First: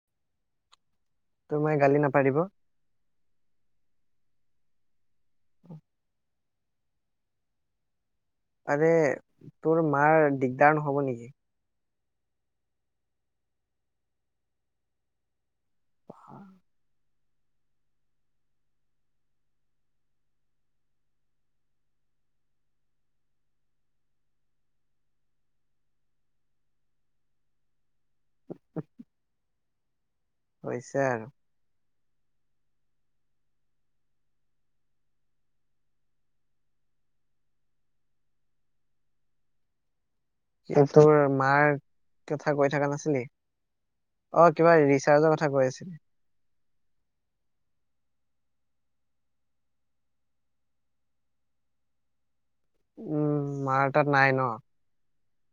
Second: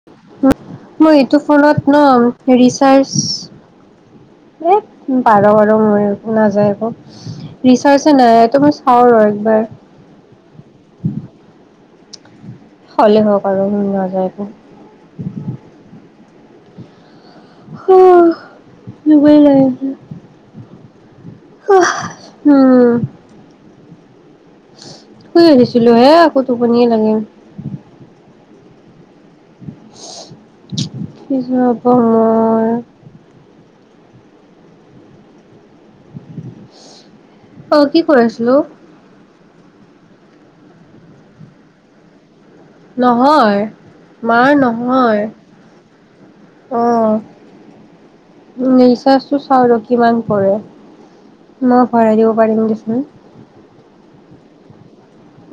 [inaudible] মই এইটো তোমাই ফোনত ন গালি নাপাৰিব ৰিচাৰ্জ [unintelligible] [unintelligible] ৰিচাৰ্জ আৰে তোৰ মাৰ দিগদাৰ নহব নেকি? হ'লেই হওক আৰু নাযায় একো। [inaudible] আহ! [unintelligible] উম! শুই আহিছিলোহে আকৌ টোপনিয়ে লাগে। হৈছে আৰু [unintelligible] [unintelligible] ঘৰ অ'হ কি কৰি আছিলোঁ। এই তোৰ মাৰ কথা কৈ থকা নাছিলি, নহয় মাৰ অ কিবা নহয় ৰিচাৰ্জৰ কথা কৈ আছিলি। ‌ অ ৰিচাৰ্জতো চাও ৰ, কিমান পৰে, মই ভৰাই দিওঁ। [unintelligible] উম মাৰ তাত নাই ন?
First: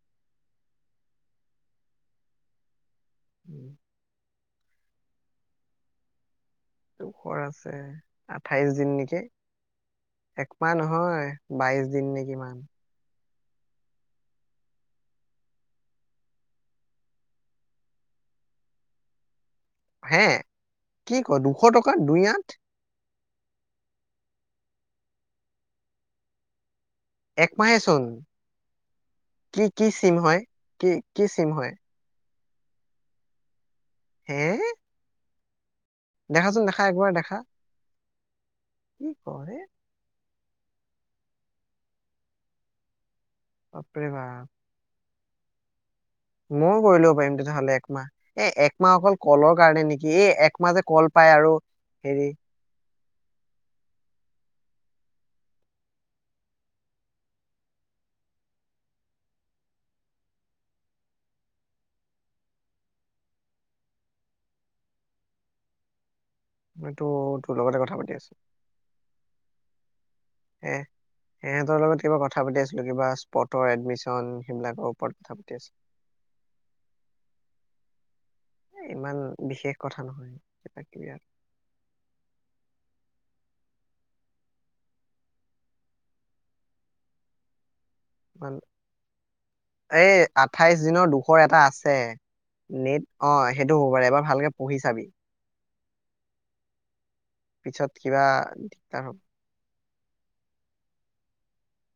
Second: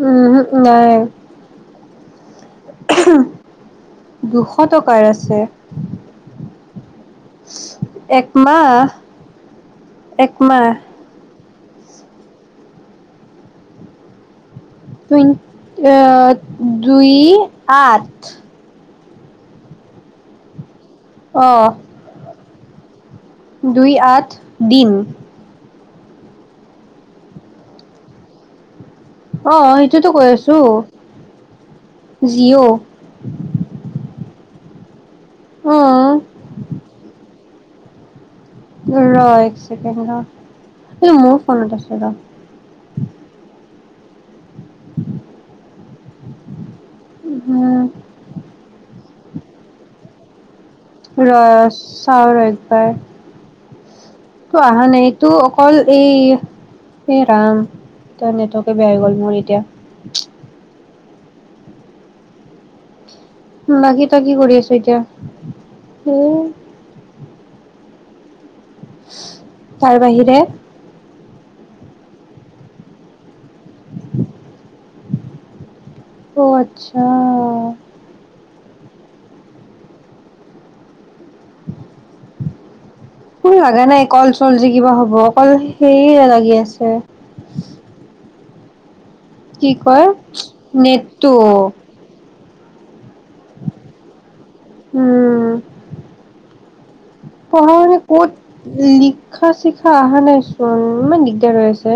উমহম নাই। উম! দুশ টকাৰ আছে। [unintelligible] আছে আঠাইশ একমাহ দিন নেকি? একমাহ নহয়। বাইশ দিন নে কিমান? অ' দুই আঠ। হে? কি কঅ? দুশ অঁ টকা দুই আঠ? দুই আঠ, দিন। একমাহে চোন। কি, অঁ কি সেইটোতো চিম হয়? কি, কি চিম হয়? যিঅ'। হে? দেখাচোন দেখা, একবাৰ দেখা। কি ৰ কৰে এক চেকেণ্ড, ৰ। মোৰ ফোনত আছে ৰ। বাপৰে‌ বা, ময়ো কৰি লব পাৰিম তেতিয়াহ'লে একমাহ। এ একমাহ অকল কলৰ কাৰণে নেকি? এই এক মাহ জে, ৰ চাও ৰ একবাৰ অহা নাই এইটো অকল এই, এই ৰাম নেটৱৰ্কে বেয়া হৈ গ'ল মোৰ এতিয়া। বাকি ত‌ই কি কৰি আছ এতিয়া? উ ম‌ইটো তোৰ লগতে কথা পাতি আছো। তাৰ বাহিৰে [unintelligible] এ সিহঁতৰ লগত কিবা কথা পাতি আছিলো কিবা। পতৰ এডমিচন, সেইবিলাকৰ ওপৰত কথা পাতি আছো। অ' আচ্ছা ইমান বিশেষ কথা নহয় কিবাকিবি আৰু। কোনো লাগা নাই কল চল যে কিব হ'ব অকল সেয় লাগি আছে। আৰু কি [unintelligible] কয় এই আঠাইশ দিনৰ নেটটো দুখৰ এটা আছে। নেট অ সেইটো হ'ব পাৰে এবাৰ ভালকে পঢ়ি চাবি। পিছত পঢ়ানে কিবা ক'ত দিগদাৰ হ'ব লিখা- চ অহা নাই চোন ইমান দিগদাৰ হৈ আছে।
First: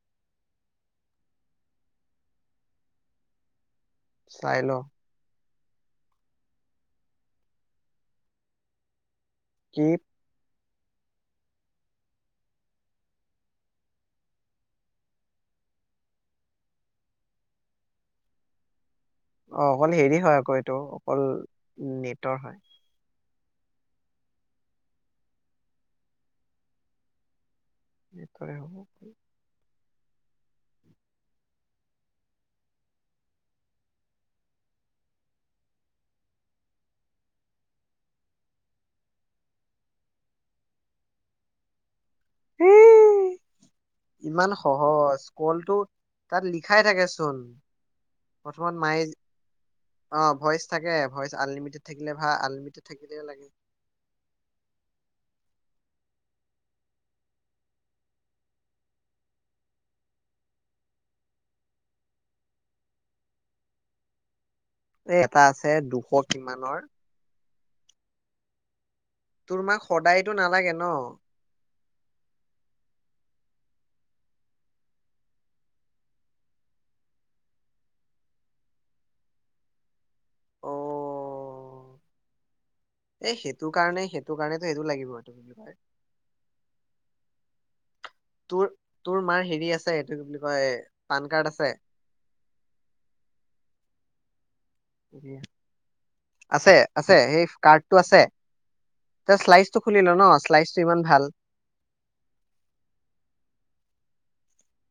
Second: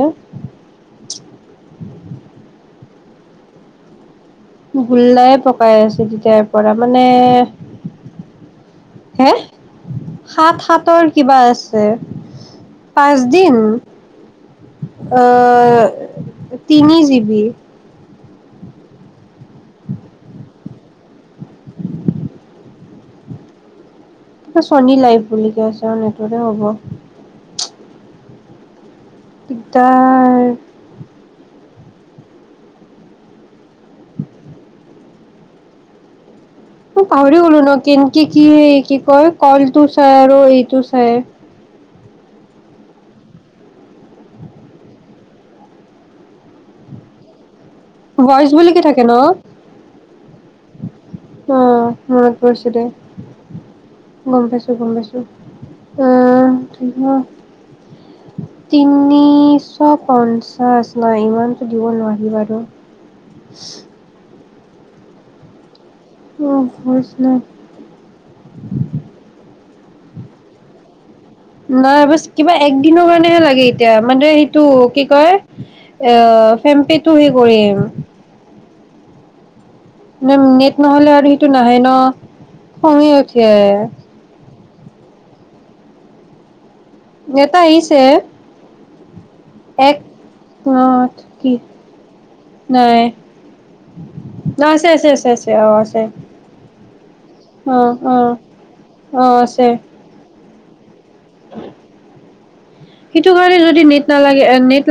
চাই ল গোল্লাই প পাই আছো তেতিয়াৰ পৰা মানে, হে কি সাত সাত তৰ কিবা আছে, পাঁচদিন আহ তিনি জিবি। অ অকল হেৰি হয় আকৌ ত অকল নেটৰ হয়। চনী লাইফ বুলি কয় চা নেটকে হ'ব। এইটে হ'ব। দিগদাৰ। তই পাহৰি গ'লো ন কেনকে কি কি কয় কলটো চাই আৰু এইটো চাই। ইমান সহজ, কলটো তাত লিখাই থাকেচোন। ভইচ বুলি প্ৰথমত কি মায়ে থাকে অ ভইচ থাকে, ভইচ আহ আনলিমিটেড থাকিলে মনত ভাল পৰিছে দে, আনলিমিটেড থাকিলে লাগে গম পাইছো গম পাইছো। আহ, তিনিশ পঞ্চাশ নাই ইমানতো দিব নোৱাৰি বাৰু এ এটা আছে দুশ কিমানৰ আহচনা [unintelligible] তোৰ মাক সদায়তো নালাগে ন? নাইব কিবা একদিনৰ কাৰণেহে লাগে এতিয়া মান সেইটো কি কয় এ কম্পেটো [unintelligible] হে কৰিম মানে অ নেট নহলে আৰু সেইটো নাহে ন শমি এই উঠে সেইটো কাৰণে সেইটো [unintelligible] কাৰণেতো সেইটো লাগিব এইটো বুলি কয় এটা আহিছে তো তোৰ মাৰ হেৰি আছে এক এইটো কি বুলি কয় আঠ পান কি কাৰ্ড আছে নাই ন আছে আছে আছে আছে অ আছে আছে আছে সেই অ কাৰ্ড টো অ আছে অ আছে শ্লাইজটো খুলি ল ন চালাইছটো ইমান ভাল সেইটো কাৰণে যদি ন নালাগে নেট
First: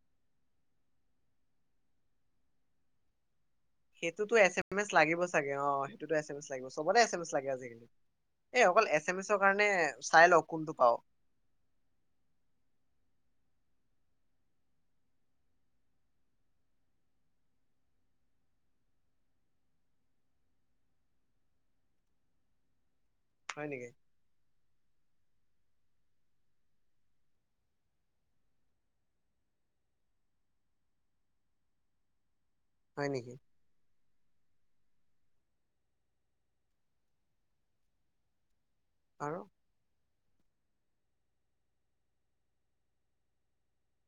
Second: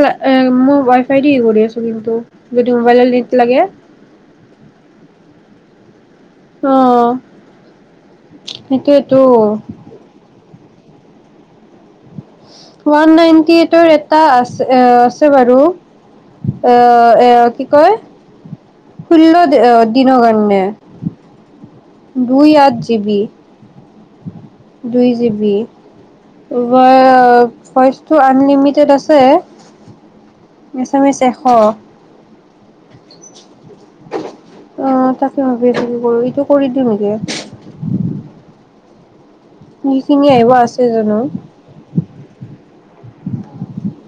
মই ৱাই ফাই দি কৰি আছো কিন্তু যদি মোবাইলৰ নেট লাগে সেইটোতো এছ এম এছ লাগিব চাগে অ ল অ চবতে এচেমেচ এ লাগে আজালি এই অকল এছ মে সেইটোয়েতো এছৰ কাৰণে চাই লও হয় ওৱান নাইনটি এইটৰ এটা আছে এ আছে বাৰু এ এ কি কয় ষোল্ল দিনৰ কাৰণণে দুই আঠ জিিবি হয় নেকি দুই জিবি ভইচটো আনলিমিটেড আছে এছ এম এছ এশ হয় নেকি আহ তাকে ভাবি আছো কি কৰো ইটো কৰি দিওঁ নেকি আৰু খিঙি [unintelligible] আহিব আছে জানো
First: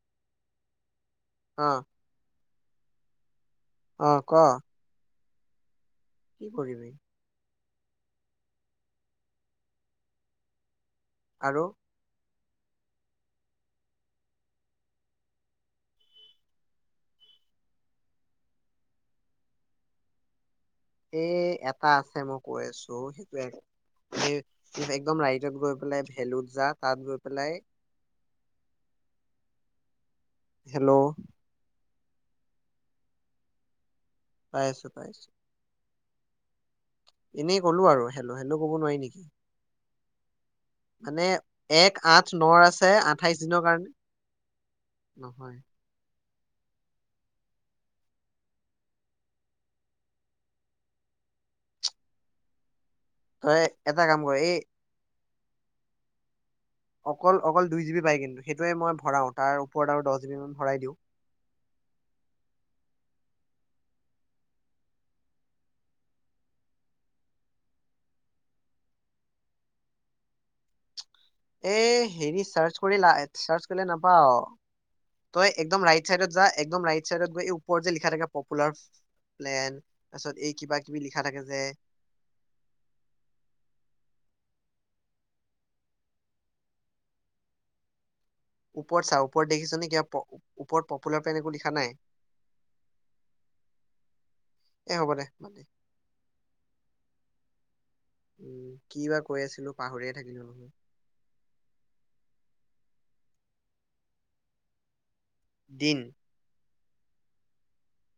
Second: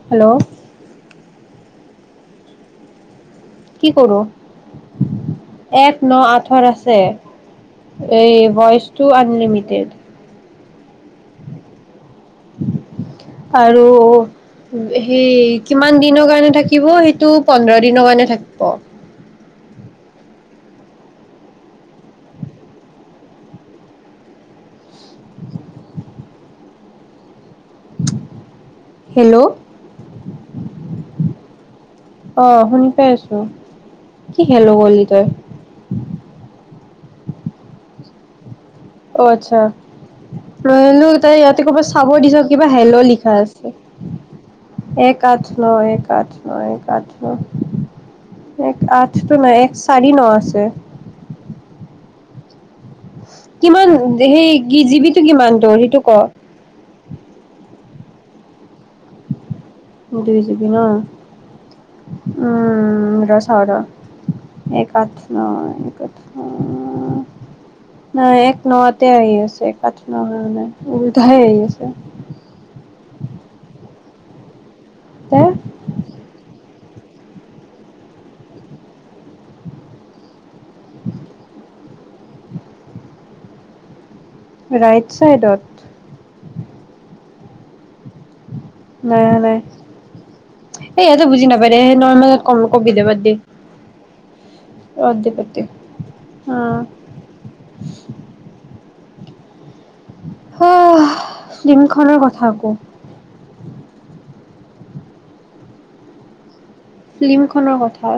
হেল্ল' অ কি অ কৰো কোৱা এক ন আঠৰ আছে এই ভইচটো আনলিমিটেড আৰু আৰু সেই কিমান দিনৰ কাৰণে থাকিব সেইটো পোন্ধৰ দিনৰ কাৰণে থাকিব এ এটা আছে মই কৈ আছো সেইটোে একদম ৰাইটত গৈ পেলাই ভেলুত যা তাত গৈ পেলাই হেল্ল' হেল্ল' আহ শুনি পাই আছো কি পাই খেলো আছো কলি পাই তই আছো এনেই ক'লো আৰু হেলো হেলো ক'ব নোৱাৰি নেকি [inaudible] ননো মানে তাই ইয়াতে ক'ৰবাত এক চাব আঠ দিছ নৰ কিবা আছে হেল লিখা আঠাইশ দিনৰ আছে কাৰণে এক আঠ নহয় [unintelligible] ন এক কাঠ ন এক আঠ ন এক আঠটো নাই এক চাৰি ন আছে তই কিমান এটা কাম কৰ এই সেই কি জীৱ কিমান দূৰ সেইটো ক অকল অকল দুই জি বি পায় কিন্তু সেইটোৱে মই ভৰাও তাৰ ওপৰত আৰু দহ জিবি দুই মান জি বি ন ভৰাই দিওঁ উম এক আঠ ন আঠ ন নাই এক ন আহি আছে এক আঠ ন নে এ হেৰি চাৰ্চ কৰি চাৰ্চ কৰিলে নাপাই নাপাওঁ তে ত একদম ৰাইট চাইডত যা একদম ৰাইট চাইড গৈ এই ওপৰত যে লিখা থাকে পপুলাৰ প্লেন তাৰপিছত এই কিবা কিবি লিখা থাকে যে ৰাইট ছাইডত ওপৰত চা নাই ওপৰত নাই দেখিছ নে কিবা প- ওপৰত এ পপুলাৰ ইয়াতো প্লেন বুজি একো নাপায় লিখা দে নাই নয় মত কম কবি দে বাদ দি ৰ দে বাদ দি অঁ [inaudible] উম কি বা কৈ আছিলো পাহৰিয়ে থাকিলো নহয় আঁহ লিমখনৰ কথা আকৌ দিন ফিল্মখনৰ কথা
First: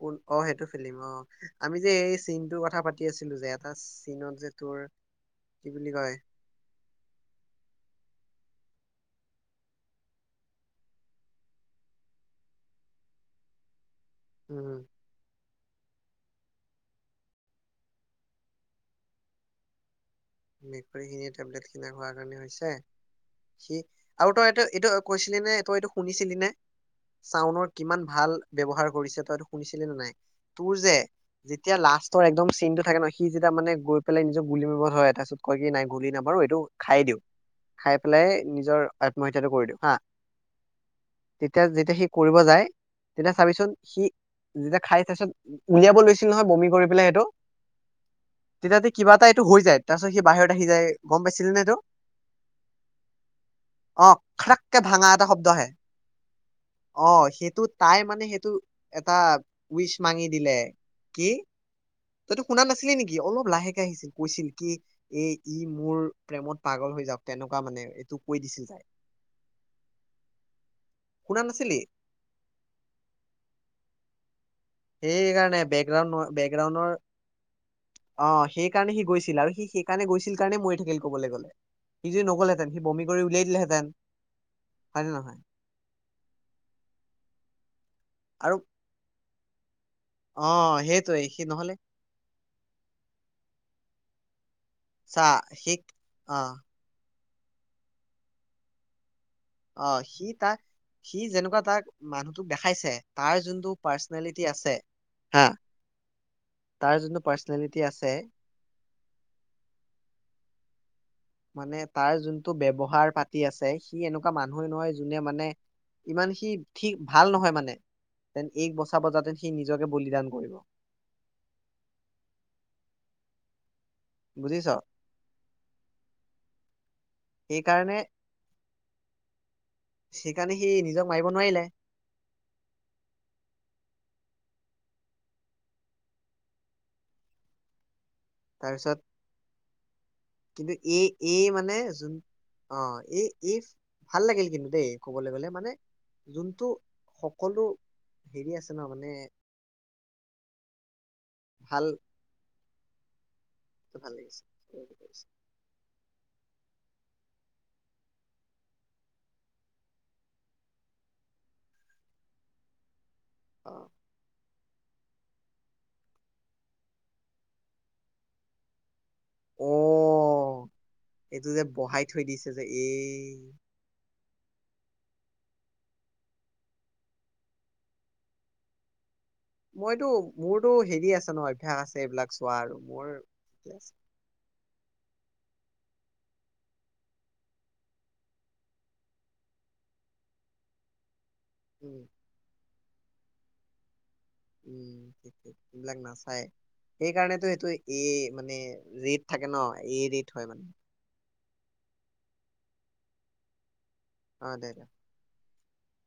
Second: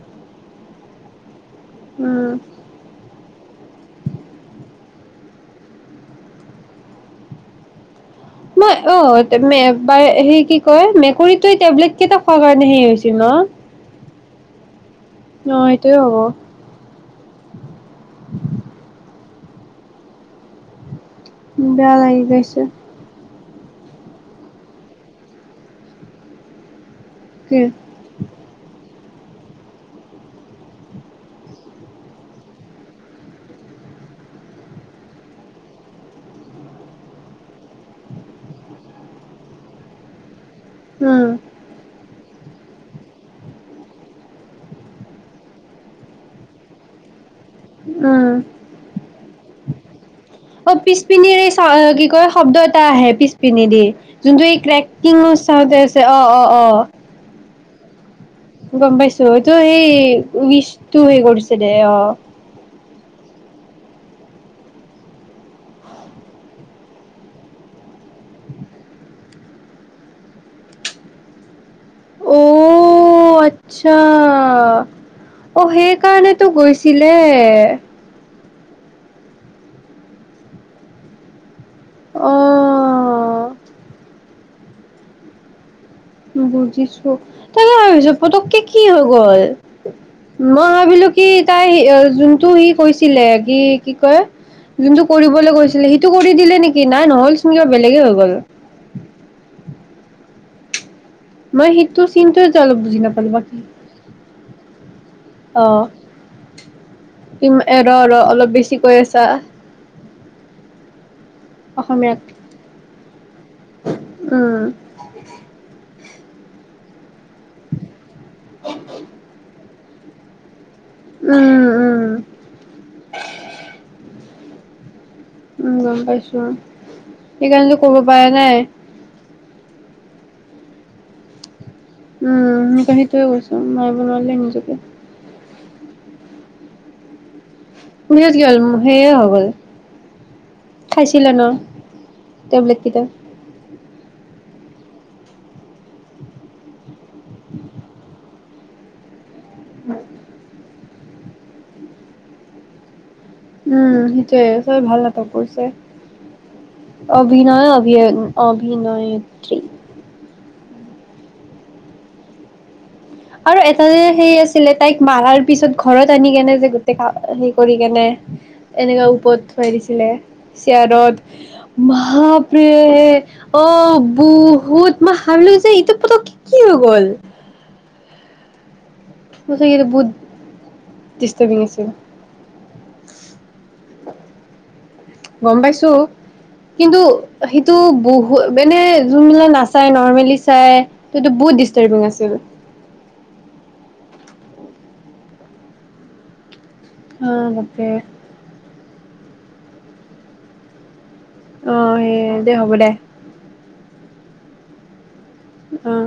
ক অঁ সেইটো ফিলিম অঁ আমি যে এই উম চীনটোৰ কথা পাতি আছিলো যে, এটা চীনত যে তোৰ কি বুলি কয়? মই অঁ, স-কি-কয় মেকুৰীটো এই টেবলেট কেইটা খোৱাৰ কাৰণে হেৰি হৈছিল ন। উম। ন এইটো হব। নি [unintelligible] িন [unintelligible] টেবেলেত বেয়া খোৱাৰ লাগি কাৰণে গৈছে হৈছে। সি আৰু তই এইটো-এইটো কৈছিলি নে তই এইটো শুনিছিলি নে? কি চাউনৰ কিমান ভাল ব্যৱহাৰ কৰিছে তইটো শুনিছিলি নে নাই, তোৰ যে যেতিয়া লাষ্টৰ একদম চিনটো থাকে ন, সি যেতিয়া মানে গৈ পেলাই নিজৰ গুলি মাৰত হয় এটা কয় কি নাই গুলি নামাৰো এইটো খাই দিওঁ। খাই পেলাই নিজৰ আত্মহত্যাটো কৰি দিওঁ হাঁ। উম, তেতিয়া যেতিয়া শি কৰিব যায় তেতিয়া চাবিচোন সি যেতিয়া খাই তাৰিছত উলিয়াব লৈছিল নহয় বমি কৰি পেলাই সেইটো তেতিয়া তে কিবা এটা এইটো হৈ যায়। তাৰপিছত সি বাহিৰত আহি অঁ যায় গম পিছপিনিৰ এই পাইছিলি নে এইটো চ-কি কয় শব্দ এটা আহে পিছপিন দি অ যোনটো এই খাৰাককে ভাঙা ক্ৰেিং এটা শব্দ আহে চাতে আছে অঁ', অঁ', অঁ', অ সেইটো তাই মানে সেইটো গম এটা পাইছো তটো সেই উইচ মাঙি দিলে উইচটো হে কৰিছে দে অ। তইতো শুনা নাছিলি কি নেকি অলপ লাহেকে আহিছিল কৈছিল। কি এ ই মোৰ প্ৰেমত পাগল হৈ যাওঁক, তেনেকুৱা মানে এইটো কৈ দিছিল যাই শুনা নাছিলি? অঁঔ, আচ্ছা। অঁ', সেইকাৰণে অঁ', বেকগ্ৰাউণ্ড সেইকাৰণেতো বেকগ্ৰাউণ্ডৰ গৈছিলে। অ সেই কাৰণে সি গৈছিল, আৰু সি সেইকাৰণে গৈছিল কাৰণে মৰি থাকিল কবলৈ গ'লে। সি যি নগললেহেঁতেন সি বমি কৰি অ'। উলিয়াই দিলে হেঁতেন। হয়নে, নহয়? বুজিছো তাক কি হয়। আৰু পতককে কি হৈ গ'ল অ মই ভাবিলো সেইটোৱে কি সি তাই নহলে যোনটো সি কৈছিলে কি, কি কয় যোনটো চা কৰিবলৈ সি গৈছিলে, সেইটো কৰি অ দিলে নেকি নাই নহল চো কিবা বেলেগে হৈ গ'ল। অ, সি তাই- সি যেনেকুৱা মই তাক সেইটো চিনটোৱে মানুহটোক যে অলপ দেখাইছে, বুজি নাপালো তাৰ বাকী যোনটো পাৰ্চনেলিটি আছে হা, অ'। তাৰ যোনটো পাৰ্চনেলিটি ৰ আছে ৰ অলপ বেছি কৈ আছা মানে তাৰ অসমীয়াত যোনটো ব্যৱহাৰ পাতি আছে, সি এনেকুৱা উম। মানুহে নহয় যোনে মানে ইমান সি ঠিক ভাল নহয় মানে তেন এইক বছাব জাতে সি নিজ নিজকে বলিদান কৰিব। উম, উম বুজিছ উম গম পাইছো সেইকাৰণেটো সেইকাৰণে কৰিব পাৰা নাই সেইকাৰণে সি নিজক মাৰিব নোৱাৰিলে উম [unintelligible] সেইটোয়ে কৈছো মাৰিব নোৱাৰিলে নিজকে পিছত কি হ'ল তাৰপিছত সেয়ে হৈ গ'ল কিন্তু এ খাইছিলে ন এ মানে যোন টেবলেট অ কেইটা। এ ই ভাল লাগিল কিন্তু দেই ক'বলৈ গলে মানে যোনটো সকলো হেৰি আছে ন মানে ভাল উম ভাল সেইটোৱে লাগিছে চব ভাল নাটক কৰিছে। অভিনয় অভি অভিনয়েত্ৰী আৰু অ এটা যে সেই আছে ছিলে তাইক মাৰাৰ পিছত ঘৰত আনি কেনে যে গোটেই কা হেৰি কৰি কেনে এনেকা উ- পত অ থৈ দিছিলে এইটো যে চিয়াৰদত বহাই থৈ দিছে যে এই মা--প্ৰি অ- বহুত মই ভাবিলো যে ইটো পতক কি কি হৈ গল সঁচাকে মইতো বহুত মোৰতো হেৰি আছে ন ডিষ্টাৰ্বিং অভ্যাস আছিল আছে এইবিলাক চোৱাৰ মোৰ [unintelligible] গম পাইছো কিন্তু সেইটো বহু মানে যোনবিলাক নাচাই নৰ্মেলি চাই সেইটো বহুত ডিষ্টাৰ্বিং উম আছিল। উমি [unintelligible] এইবিলাক নাচায় অ সেইকাৰণেটো সেইটো বাপৰে এ মানে যিত থাকে ন এৰ দি থয় মানে। অ সে দে হ'ব দে। অ দে আহ